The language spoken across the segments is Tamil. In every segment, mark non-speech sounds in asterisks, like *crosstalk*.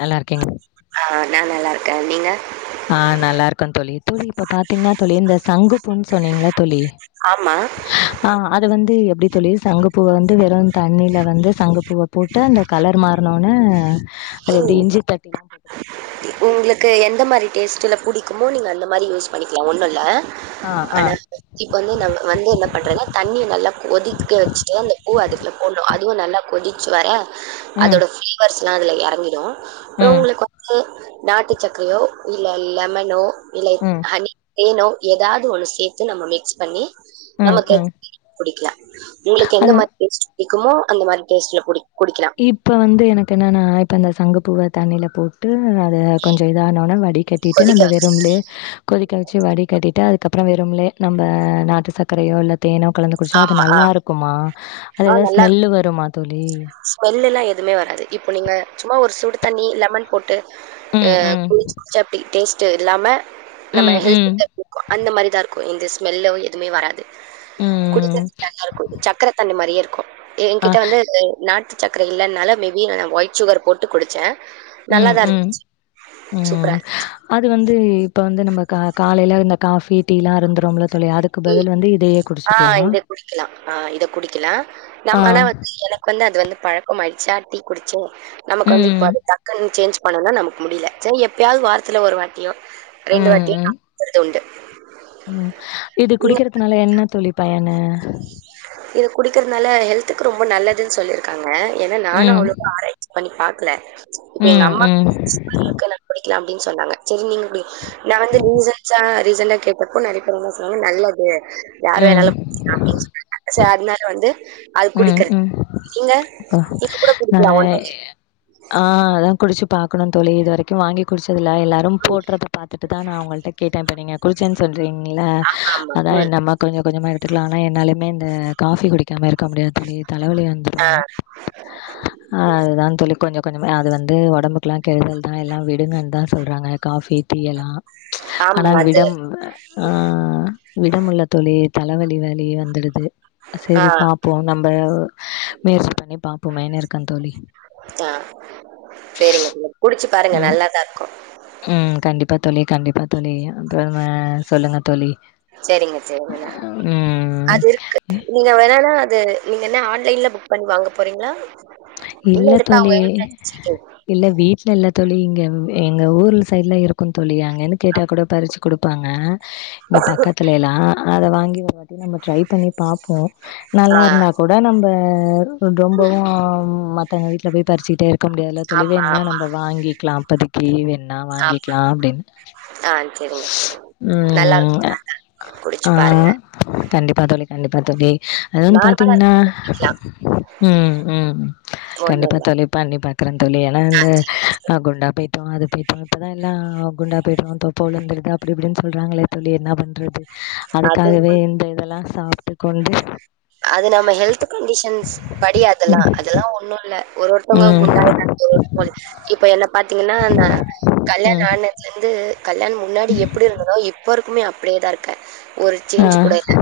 நல்லா இருக்கேங்க. அ நா நல்லா இருக்கே நீங்க ஆ நல்லா இருக்கே தோழி தோழி இப்ப பாத்தீங்கன்னா தோழி இந்த சங்கு பூன்னு சொன்னீங்கள தோழி ஆமா. ஆ அது வந்து எப்டி தோழி சங்கப்பூவ வந்து வெரு தண்ணியில வந்து சங்கப்பூவ போட்டு அந்த கலர் மாறுனோன்ன அது எப்டி ம். இஞ்சி தட்டிலாம் போட்டு குடுப்பீங்களா? உங்களுக்கு எந்த மாரி டேஸ்டுல புடிக்குமோ நீங்க அந்த மாரி யூஸ் பண்ணிக்கலா ஒன்னு இல்ல ஆ, ஆ. ஆனா இப்ப வந்து நா வந்து என்ன பண்றன்னா தண்ணிய நல்லா கொதிக்க வச்சுட்டு அந்த பூ அதுக்குல போடனு அது இதுவு நல்லா கொதிச்சி வர ம், அதோட ஃபிளிவர்ஸ் லா அதுல எறக் கிடு அப்ற ம், உங்ளுக்கு வந்து நாட்டு சக்கையோ இல்ல லெமனோ இல்ல ம், ஹனி தேனோ எதாது ஒன்னு சேத்து நம்ம மிக்ஸ் பண்ணி ம், நம்ம *inaudible* ம். குடிக்லா உங்ளுக்கு எந்த அது மாரி டேஸ்ட் புடிக்குமோ அந்த மாரி டேஸ்ட்ல குடி குடிக்கலாம். இப்ப வந்து எனக்கு என்னனா இப்ப அந்த சங்கு பூவ தண்ணியில போட்டு ம் அது கொஞ்சம் இத ஆனோனே வடி கட்டிட்டு கொதிக்க நம்ப வச்சு வெறும்ப்லே கொதிக்க வெச்சு வடி கட்டிட்டு அதுக்கப் அப்ற வெறும்லே நம்ப நாட்டு சக்கரையோ இல்ல தேனோ கலந்து குடிச்சா அது ஆமா ஆ நல்லாருக்குமா அது எதாது ஸ்மெல்லு வருமா தோழி ஸ்மெல்லுல்லா எதுமே வராது இப்போ நீங்க சும்மா ஒரு சுடு தண்ணி லெமன் போட்டு அ ம், ம். *unintelligible* டேஸ் ட்டு இல்லாம நம்ம ம், ம். ஹெல்த்து *inaudible* அந்த மாரிதார்க் இந்த ஸ்மெல்லோ எதுமே வராது ம். குடிக்கறத்துக்கு நல்லாருக்கு சக்கர தண்ணி மாரியேர் கொ அ. என்கிட்ட வந்து எலெய் நாட்டு சக்ர இல்லனால மேபி நா வய்ட் ஷுகர் போட்டு குடிச்ச ம் ம் ம் சூப்பரா அது வந்து இப்ப வந்து நம்ம கா காலைய்ல இந்த காஃபி டீலா ருந்துருங்கத் உம் ஆ இத குடிக்கிலா ஆ இத குடிக்கிலா ஆ. நம் ஆனா வந் எனக் வந்து அது வந்து பழ ஓ மல்ச்சாட்டி குடிச்சு நமக்கு வந்து ம். இப் அது டக்குன் சேஞ்ச் பன்னன நமக் முடில ச்சன் எப்யாவ்து வாரத்தத்துல ஒரு வாட்டியோ ம், ரெண்டு வாட்டி ம். ஆ குறுது உண்டு ம் இது நீங்க குடிக்கறத்துனால என்ன தோழி பயன இது குடிக்கிறதுனால ஹெல்த்துக்கு ரொம்ப நல்லதுன் சொல்லிர்க்காங்க அ ஏன்னா நானு ம் அவ்ளோக்கு ஆராய்ச்சி பண்ணி பாக் க்ல இப்ப எங்க ம் அம்மா ம் *inaudible* க்க ந புடிக்லாம் டின் சொன்னாங்க ச்சரி நீங்கு நா வந்து நூசன்சா ரீசண்டா கேட்டப்போ நெறையபேர் என்ன சொன்னாங்க நல்லது ம் யார்வேண்னாலும் அப்டின் அ சர் அதனால வந்து அது ம் குடிக்கிற ம் நீங்க ஆ நீங்க கூட நா குடிக்கலா ஒன்னு இல்ல பாக்கனு தோழி இது வரைக்கு வாங்கி குடிச்சு இதுல எல்லாரும் போட்றத பாத்துட்டு தா நா உங்கள்ட்ட கேட்ட இப்ப நீங்க குடிச்சன் தீங்ளா ஆமா அதா ம் நம்ம கொஞ்சோ கொஞ்சமா எடுத்துக்கலா ஆனா என்னாலுமே இந்த காஃபி குடிக்காம இருக் கமுடியா தோழி தலவலி வந்துடு ஆ அதுதா தோழி கொஞ்சோ கொஞ்சமா அது வந்து ஒடம்புக்குல்லா கெடுதல் தா எல்லா விடுங்கன் தா சொல்றாங்க காபி டீயலா ஆனா ஆமா அது விடம் ஆ விடமுட்ல தோழி தலவலி வலி வந்துடுது ஆ செரி பாப் இப்போ நம்ப முயற்சி பண்ணி பாப்போமேன்னிருக்கே தோழி ஆ சரிங்க தோழர் குடிச்சு பாருங்க ம் நல்லாதாருக்கூ ம் கண்டிப்பா தோழி கண்டிப்பா தோழி அப்றம் அ சொல்லுங்க தோழி செரிங்க செரிங்க அது இருக்கு ம் நீங்க வேணுன்னா அது நீங்க என்ன ஆன்லைன்ல புக் பண்ணி வாங்க போறீங்ளா இல்ல தோழி இல்ல வீட்ல இல்ல தோழி இங்க எங்க ஊரு சைட்ல இருக்கூ தோழி அங் வேணு கேட்டா கூட பறிச்சு குடுப்பாங்க இங்க பக்கத்துலேலா அத வாங்கி ஒருவாட் டி நம்ம ட்ரை பண்ணி பாப்போ ஆ நல்லாருந்தா கூட நம்ப ஆரு ருதொம்பவோம் மத்தவங்க வீட்ல போய் பறிச்சுடே இருக்க முடியாதுல தோழி ஆமா வேணுனா ஆமா நம்ம வாங்கிக்லா அப்போதக்கி வேண்னா ஆமா வாங்கிக்லா அப்டின் ஆ சரிங்க சரிங்க நல்லா இருக்கும் ம் குடிச்சு ஆ பாருங்க கண்டிப்பா தோழி கண்டிப்பா தோழி அது வந்து நார்மலா பாத்தீங்னா இருக்கும் குடிக்கலாம் ம் ம் ஒண்ணும் கண்டிப்பா இல்ல தோழி பண்ணி பாக்குறே தோழி ஏன்னா ஆ இந்த சரிங்க சரிங்க குண்டா போயிட்டோ அது போயிட்டோ இப்பதா எல்லா குண்டா போயிடூ தொப்பழுந்துறுது அப்டி இப்டின்னு சொல்றாங்களே தோழி என்ன பண்றது அது அதுக்காகவே இந்த இதெல்லா சாப்ட்டு கொண்டு அது நம்ம ஹெல்த் கண்டிஷ்ன்ஸ் படி அதெல்லா அதெல்லா ஒன்னூ ஒரு ஒருத்தவங்க ம் குண்டாய்றாங்களே *inaudible* இப்ப என்ன பாத்தீங்னா நா கல்யாண ம் ஆனதுலந்து கல்யாண் முன்னாடி எப்டிருந்ததோ இப்போருக் ப்பவ்மே அப்டியேதாருக் க ஒரு ஆ சேஞ்ச் கூட இல்ல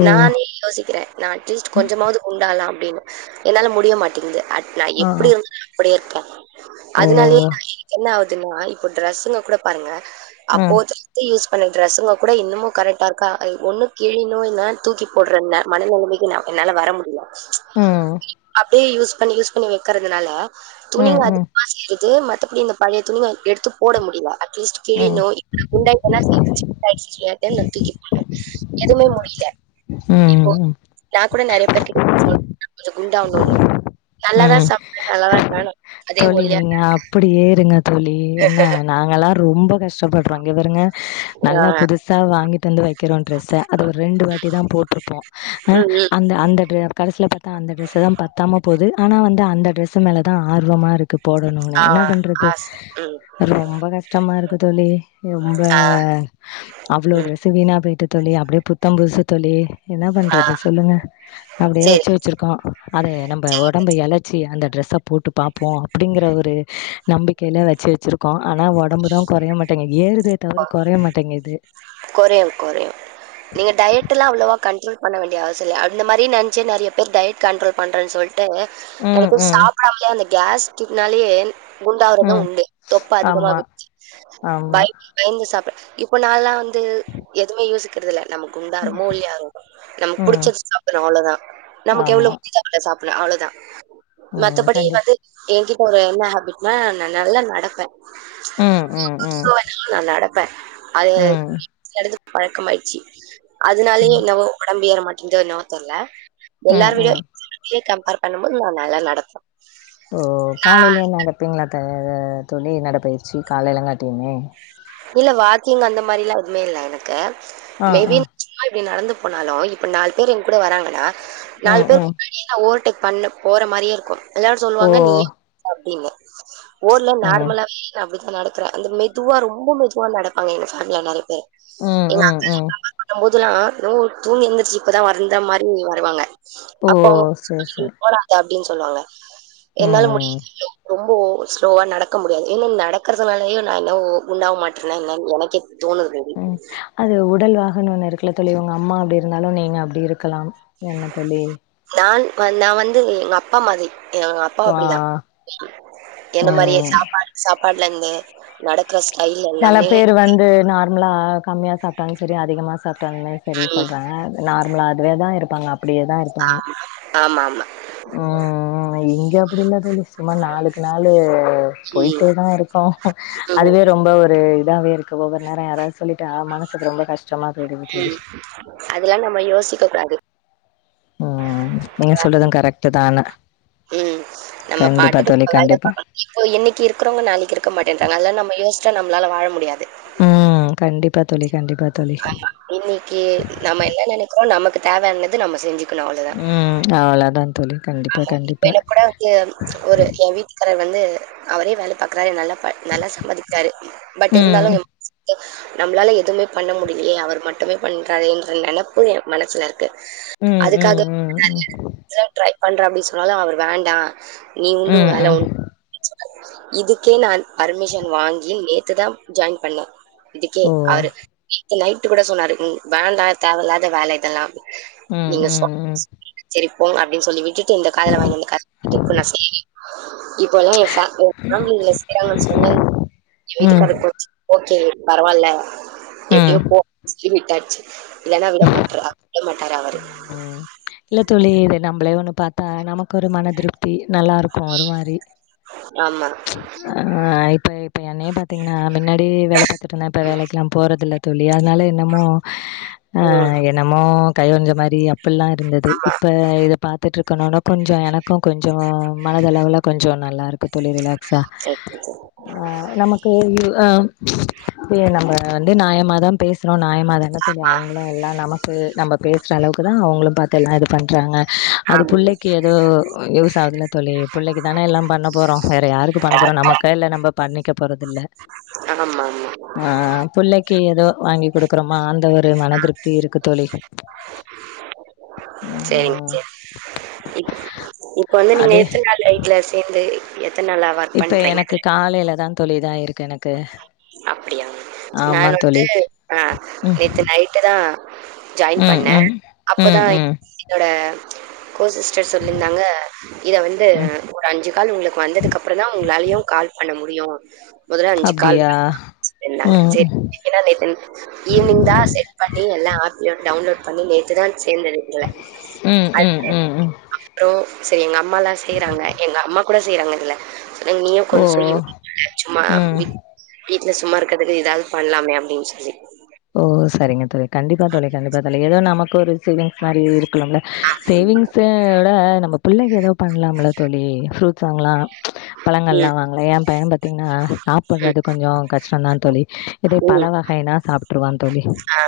ஓ நானே யோசிக்கிறே நா அட்லீஸ்ட் கொஞ்சமாவ்து குண்டாலா அப்டின்னு என்னால முடிய மாட்டிங்குது அட் நா ஆ எப்டிருந்தனோ அப்டியேருக்கே ஓ அத்னாலேயே *inaudible* என்ன ஆவுத் த்ங்னா இப்போ ட்ரெஸ்ஸுங்க கூட பாருங்க ம் அப்போதுலே இருந்து யூஸ் இப்ப நி டிரஷ்ங்கோ கூட இன்னமும் கரெக்டா இருக்கா அ ஒன்னு கிழியான்னு இல்லனா தூக்கி போடுற ந மனநிலைமைக்கு ந என்னால வர முடியல உம் ப்டே யூஸ் பண்ணி யூஸ் பண்ணி வெக்கிறதுனால ம் துணிங்க ம் அதிகமா சேருது த்தே மத்தபடி இந்த பழைய துணிகள எடுத்து போட முடியலா அட்லீஸ்ட் ம் கிழியான்னு *inaudible* குண்டாய்டானா *inaudible* டைட் ஸ்டிச்சிங் *unintelligible* நா தூக்கி போட்டே எதுவுமே முடியில இப்போ நா கூட நெறைய பேர் கிட்ட சொல் கொஞ்ச குண்டா அவனும்னு ம் நல்லாதா ம் சாப்பிட நல்லாதா *unintelligible* தோழி நீங்க அப்டி ஏறுங்க தோழி என்ன நாங்கல்லா ரொம்ப சொல்லலடறங்க இங்க பாருங்க ஆ நல்லா புதுசா வாங்கிட்டு வந்து வெக்கிறோ டிரஸ அதா ஒரு ரெண்டு வாட்டி தா போட்டிருப்போ ஆஹ் ம், ம். அந்த அந்த கடைசில பா தா அந்த டிரெஸ்தா பத்தாம போது ஆனா வந்து அந்த டிரஸ்மேலதா ஆர் வ்வமா இருக்கு போடணும்னே ஆ என்ன பண்றது ஆ சரி ம் ரொம்ப கஷ்டமா இருக்கு தோழி ரொம்ப ஆ அவ்ளோ ம் டிரஸ்சு வீணா போயிட்டு தோழி அப்டியே புத் த்தம் புதுசு தோழி என்ன ஆ பண்றது சொல்லுங்க அப்டியே சரி வச்சு வச்சிருக்கோ அத நம்ம உடம்பு எழச்சி அந்த டிரெஸ்ஸ போட்டு பாப் போ அப்டிங்கிற ஒரு நம்பிக்கையில வச்சு வச்சிருக்கோ ஆனா ஒடம்புதா கொறைய மாட்டேங்க ஏறுதே கொ தவிர கொறைய மாட்டேங்கிது கொறையும் கொறையும். நீங்க டயட்லாம் அவ்வளவா கண்ட்ரோல் *unintelligible* அந்த மாரி நெனைசி நெறய பேர் டையட் கண்ட்ரோல் பண்றன் சொல் ட்டு ம் அதுகொஸ் ம் சாப்புடாமையே *unintelligible* கேஸ் டிக்னாலயே குண்டாவறது ம் உண்டு தொப்ப ஆமா அதிகமாடுச்ச ஆமா பய பயந்து சாப்ர இப்போ நான்ல்லா வந்து எதுவுமே யோசிக்கிற துல்ல நம்ம குண்டாருமோ இல்லையா *unintelligible* நமக்கு ம் புடிச்சது சாப்பிடணு அவ்வளோதா நமக்கு எவ்ளோ ஆமா *unintelligible* சாப்பிடலா அவ்ளோதா ம் மத்தபடி கண்டிப் வந்து எங்கி ஒரு என்ன ஹாபிட் னா நா நல்லா நடப்பே ம் ம் ம் *unintelligible* நா நடப்பேன் அது ம் *unintelligible* பழக்கமாய்ச்சி அதுனாலயே ம் என்னவோ ஒடம்பு ஏற மாட் ந்தோ என்னவோ தெர்ல்ல ம் எல்லார் வீடு ம் கம்பேர் பண்ணும் போது நா நல்லா நடப்பே ஓ நா காலைய்லயு நடப்பிங்ளா அ தோழி நடப்பயிர் சி காலையலங்காட்டியுமே இல்ல வாக்கிங் அந்த மாரிலா எதுமே இல்ல எனக்கு ஆஹ் ஆஹ் அப்டி நடந்து போனாலு இப்ப நாலு பேர் எங் கூட வராங்கனா நாலு ம் பேர் ம் முன்னாடியே நா ஓட் டுப்பண்ணு போற மாரியேருக்கு எல்லாரு ஓ சொல்லுவாங்க நீ சாப்டின்னு ஓட்ல ம் நார்மலாவே நா அப்டி நடக்ற அந்த மெதுவா ரொம்ப மெதுவா நடப்பாங்க எங்க *unintelligible* ல நெறைய பேரு ம் ம் ம் இதுல்லா என்னவோ தூங்கி எந்திரிச்சு இப்பதா வந்த மாரி வருவாங்க ஓ சேர் சேரி அப்டின் சொல்லுவாங்க என்னால ம் முடியிலியோ ரொம்போ ஸ்லோவா நடக்க முடியாது *unintelligible* நடக் ரதுனாலயோ நா என்னவோ குண்டாவ மாட்றானா என்னனு எனக்கே தோணுது மேபி குன்னு ஒன்னு இருக்குல தோழி உங்க அம்மா அப்டி இருந்தாலு நீங்க அப்டி இருக்கலாம் என்னத் தோழி நான் நா வந்து எங்க அப்பா மாதி எங்க அப்பா ஆ அப்டிதா என்ன மாரியே ம் சாப்பாடு சாப் பாட்லந்து நடக் செல பேர் வந்து நா லாக் கம்மியா சாப்பிட்டாலு சரி அதிகமா சாப்பிட்டாலுமே சரி சொல்றாங்க நார்மலா அதுவேதா இருப்ப பங்கப் ஆ ஆமா ஆமா ம் ம் இங்க அப்டி இல்ல தோழி சும்மா நாளுக்கு நாளு ம் போய்ட்டேதா இருக்கு ம் அதுவே ரொம்ப ஒரு இதாவே இருக்கு ஒவ்வொரு நேரோ யாராஸ் சொல்லிட்டா மனசுக்கு ரொம்ப கஷ்டமா போயிடுது தோழி ம் து ம் நீங்க சொல்றது கரெக்ட் தா ஆனா ம் நம்ம கண்டிப்பா பாட்டுக்கு தோழி நம்ம வேல கண்டிப்பா பண்ணணு இப்போ இன்னிக்கி இருக்குறவங்க நாளைக்கு இருக்க மாட்டேன்றாங்க அதெல்லா நம்ம யோசிச்ச நம்மளால வாழ முடியாது ம் கண்டிப்பா தோழி கண்டிப்பா தோழி ஆமா இன்னிக்கு நம்ம என்ன நினைக்கிறோ நமக்கு தேவயானத நம்ம செஞ்சுக்கணு அவ்ளோதா, ம் அவ்ளோதா தோழி கண்டிப்பா ஆமா கண்டிப்பா எனக்கூட வந்து ஒரு ஏ வீட்டுக்காரர் வந்து அவரே வேல பாக்றாரு என்னால ப நல்லா சம்பாதிக்கிறாரு பட் ம் இருந்தாலு *inaudible* நம்பளால எதுமே பண்ண முடியலயே அவர் மட்டுமே பண்றாரே என்ற நெனப்பு என் மனசுல இருக் ம், ம், ம், ம் பண்ற அப்டின்னு சொன்னாலு அவரு வேண்டா நீ உண்டு உ ம் வேல ம் உண்டு அப்டின்னு இதுக்கே நான் பர்மிஷன் வாங்கி நேத்துதா ஜாயின் பண்ணே இதுக்கே ஓ அவரு த்த லைட்டு கூட சொன்னாரு ம் வேண்டா தேவையில்லாத வேல இதெல்லா ம் நீங்க சோ ம் ச்சரி போங் அப்டின் சொல்லி விட்டுட் ட்டு இந்த காதல வாங்கிந்து காத் வீட்டுக் ஃபுல்லா சரிடி இப்போ யெல்லா எ ஃபே ஓ ஃப்ரம் லில்லஸ் எடா மேம் சொன்னல்ல எ ம் வீட்டுக்காரு கோச்சி ஓக்கே பரவால்ல ம் எப்டியோ ம் போ சரி விட்டாச்சு இல்லன்னா விட மாட்றா விட மாட் ம் ம் இல்ல தோழி இதி நம் விலை ஒன்னு பாத்தா நமக் கொரு மன த்ருப்தி நல்லாருக்கோ ஒரு மாரி ஆமா ஆ இப்பய் ப்ப என்னையே பாத்தீங் நான் மின்னாடி வேல பாத்துட்டுருந்நே இப்ப வேலைக்கலா போறதில்ல தோழி அதுனால என்னமோ ஆ ம் என்னமோ கை ஒஞ்ச மாரி அப்புல்லா இருந்துது இப்ப இத பாத்துட்ருக்கணுன்னா கொஞ்சோ எனக்கும் கொஞ்சோம் மனதளவுல கொஞ்சோ நல்லா க்கு தோழி ரிலாக் ஸா சரி சரி அ நமக்கு யூ ஆ ம் ப்பயே நம்ப வந்து நாய மாத் தா பேச னோ நாயாயமா தான தோழி அவங்களும் எல்லா நமக்கு நம்ப பேசுற அளவுக்கு தா அவங்களும் பாத் இதெல்லா இது பண்றாங்க அது ஆமா புள்ளைக்கு எதோ யூஸ் ஆதுல்ல தோழி பிள்ளைக்கு தான எல்லா பண்ண போறோ வேற யாருக்கு பண்ண போறோ நமக்கா இல்ல நம்ப பண்ணிக்க போறதில்ல ஆமமா ஆமா கு ஏதோ வாங்கி குடுக்கறமா அந்த ஒரு மனதிருப்தி இருக்கு தோழி செரிங் ம் செரிங் இப் இப்ப வந்து நீங்க அது எத்தன் நாள் வீட்ல சேந்து எத்தன நாளா ஒர்க் இப்ப பண்றீங்க எனக்கு காலைலதா தோழி இதாயிருக்கு எனக்கு நா ஆமா வந்து தோழி ஆ ம் நேத்து நைட்டுதா ஜாய்ன் ம் பண்ணே ம் ம் அப்பதா ம் என்னோட கோ சிஸ்டர் சொல்லிருந்தாங்க இத வந்து ம் ஒரு அஞ்சு கால் உங்ளுக்கு வந்ததுக்கு அப்றந்தா உங்ளாலயு கால் பண்ண முடி யு அப்டியா ம் என்ன நேத்து ஈவ்னிங் தா செட் பண்ணி எல்லா ஆப்ப டவுன்லோட் பண்ணி நேத்துதான் சேந்துது இதுல ம் அ ம் ம் ம் அப்றோ செரி எங்கம் *unintelligible* செய்றாங்க எங்க அம்மா கூட செய்றாங்க இதுல நீயு ஓ கொஞ்சோ செய்யச்சும்மா ம் வீ்ட்ல சும்மா இருக்குறதுக்கு ஏதாவது பண்லாமே அப்படின்னு சொல்லி ஓ சரிங்க தோழி கண்டிப்பா தோழி கண்டிப்பா தோழி ஏதோ நமக்கு போது சேவிங்ஸ் மாரி இருக்கனும்ல சேவிங்ஸ் ஓட நம்ம பிள்ளைக்கு ஏதோ பண்லாம்ல தோழி ஃப்ரூட்ஸ் வாங்கலா ப்ச் பழங்கள்லா ம், வாங்லா என் பைய்ய பாத்தீங்ன்னா ம், சாப்புட்றது கொஞ்சோ கஷ்டோந்தா தோழி இதே பல ம். வகைனா சாப் விட்ருவான் தோழி ஆ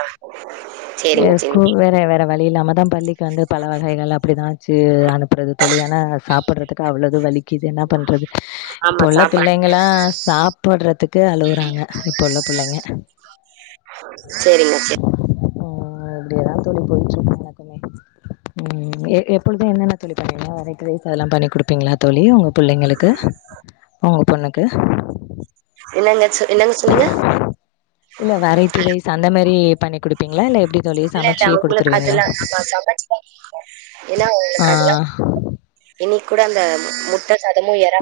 சரிங்க, சரிங்க. ஏஸ்கூல் வேறே வேற வழி இல்லாம தான் பள்ளிக்கு வந்து பல வகைகள் அப்டி தான் வச்சு அனுப்புறது தோழி ஏனா சாப்பிட்றதுக்கு அவ்ளோது வலிக்கிது என்னா பண்றது இப்ப ஆமா உள்ள சாப்பாடு. பிள்ளைங்களா சாப் போட்றதுக்கு அழுவுறாங்க இப்ப உள்ள புள்ளைங்க சேரிங்க சே உ இப்டியதான் தோழி போயிட்டு இருக்குமே உம் எப்பொழுதான் என்னென்ன தோழி *unintelligible* அதெல்லாம் பண்ணி குடுப்பீங்களா தோழி பிள்ளைங்களுக்கு உங்க பொண்ணுக்கு க்கு என்னங்காச்சு என்னங்க சொன்னீங்க இல்ல வேற பிரைஸ் அந்த மாரி பண்ணி கொடுப்பீங்களா இல்ல எப்படி தோழி இல்ல இல்ல சமைச்சியே அவங்களுக்கு குடுத்துருவீங்களா அதெல்லா நம்ம சமைச்ச ஏன்னா அவங்களுக்கு அதெல்லா ஆ இன்னிக்கு கூட அந்த முட்டை சாதமு எறா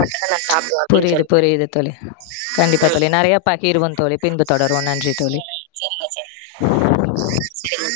மட்டும் தான் நான் சாப்பிடுவேன் அப்டின்னு புரியுது சொல்லின் புரியுது தோழி கண்டிப்பா உம் தோழி நெறைய பகிர்வோம் தோழி பின்பு தொடரும்வோம் நன்றி தோழி சரி, சரிங்க.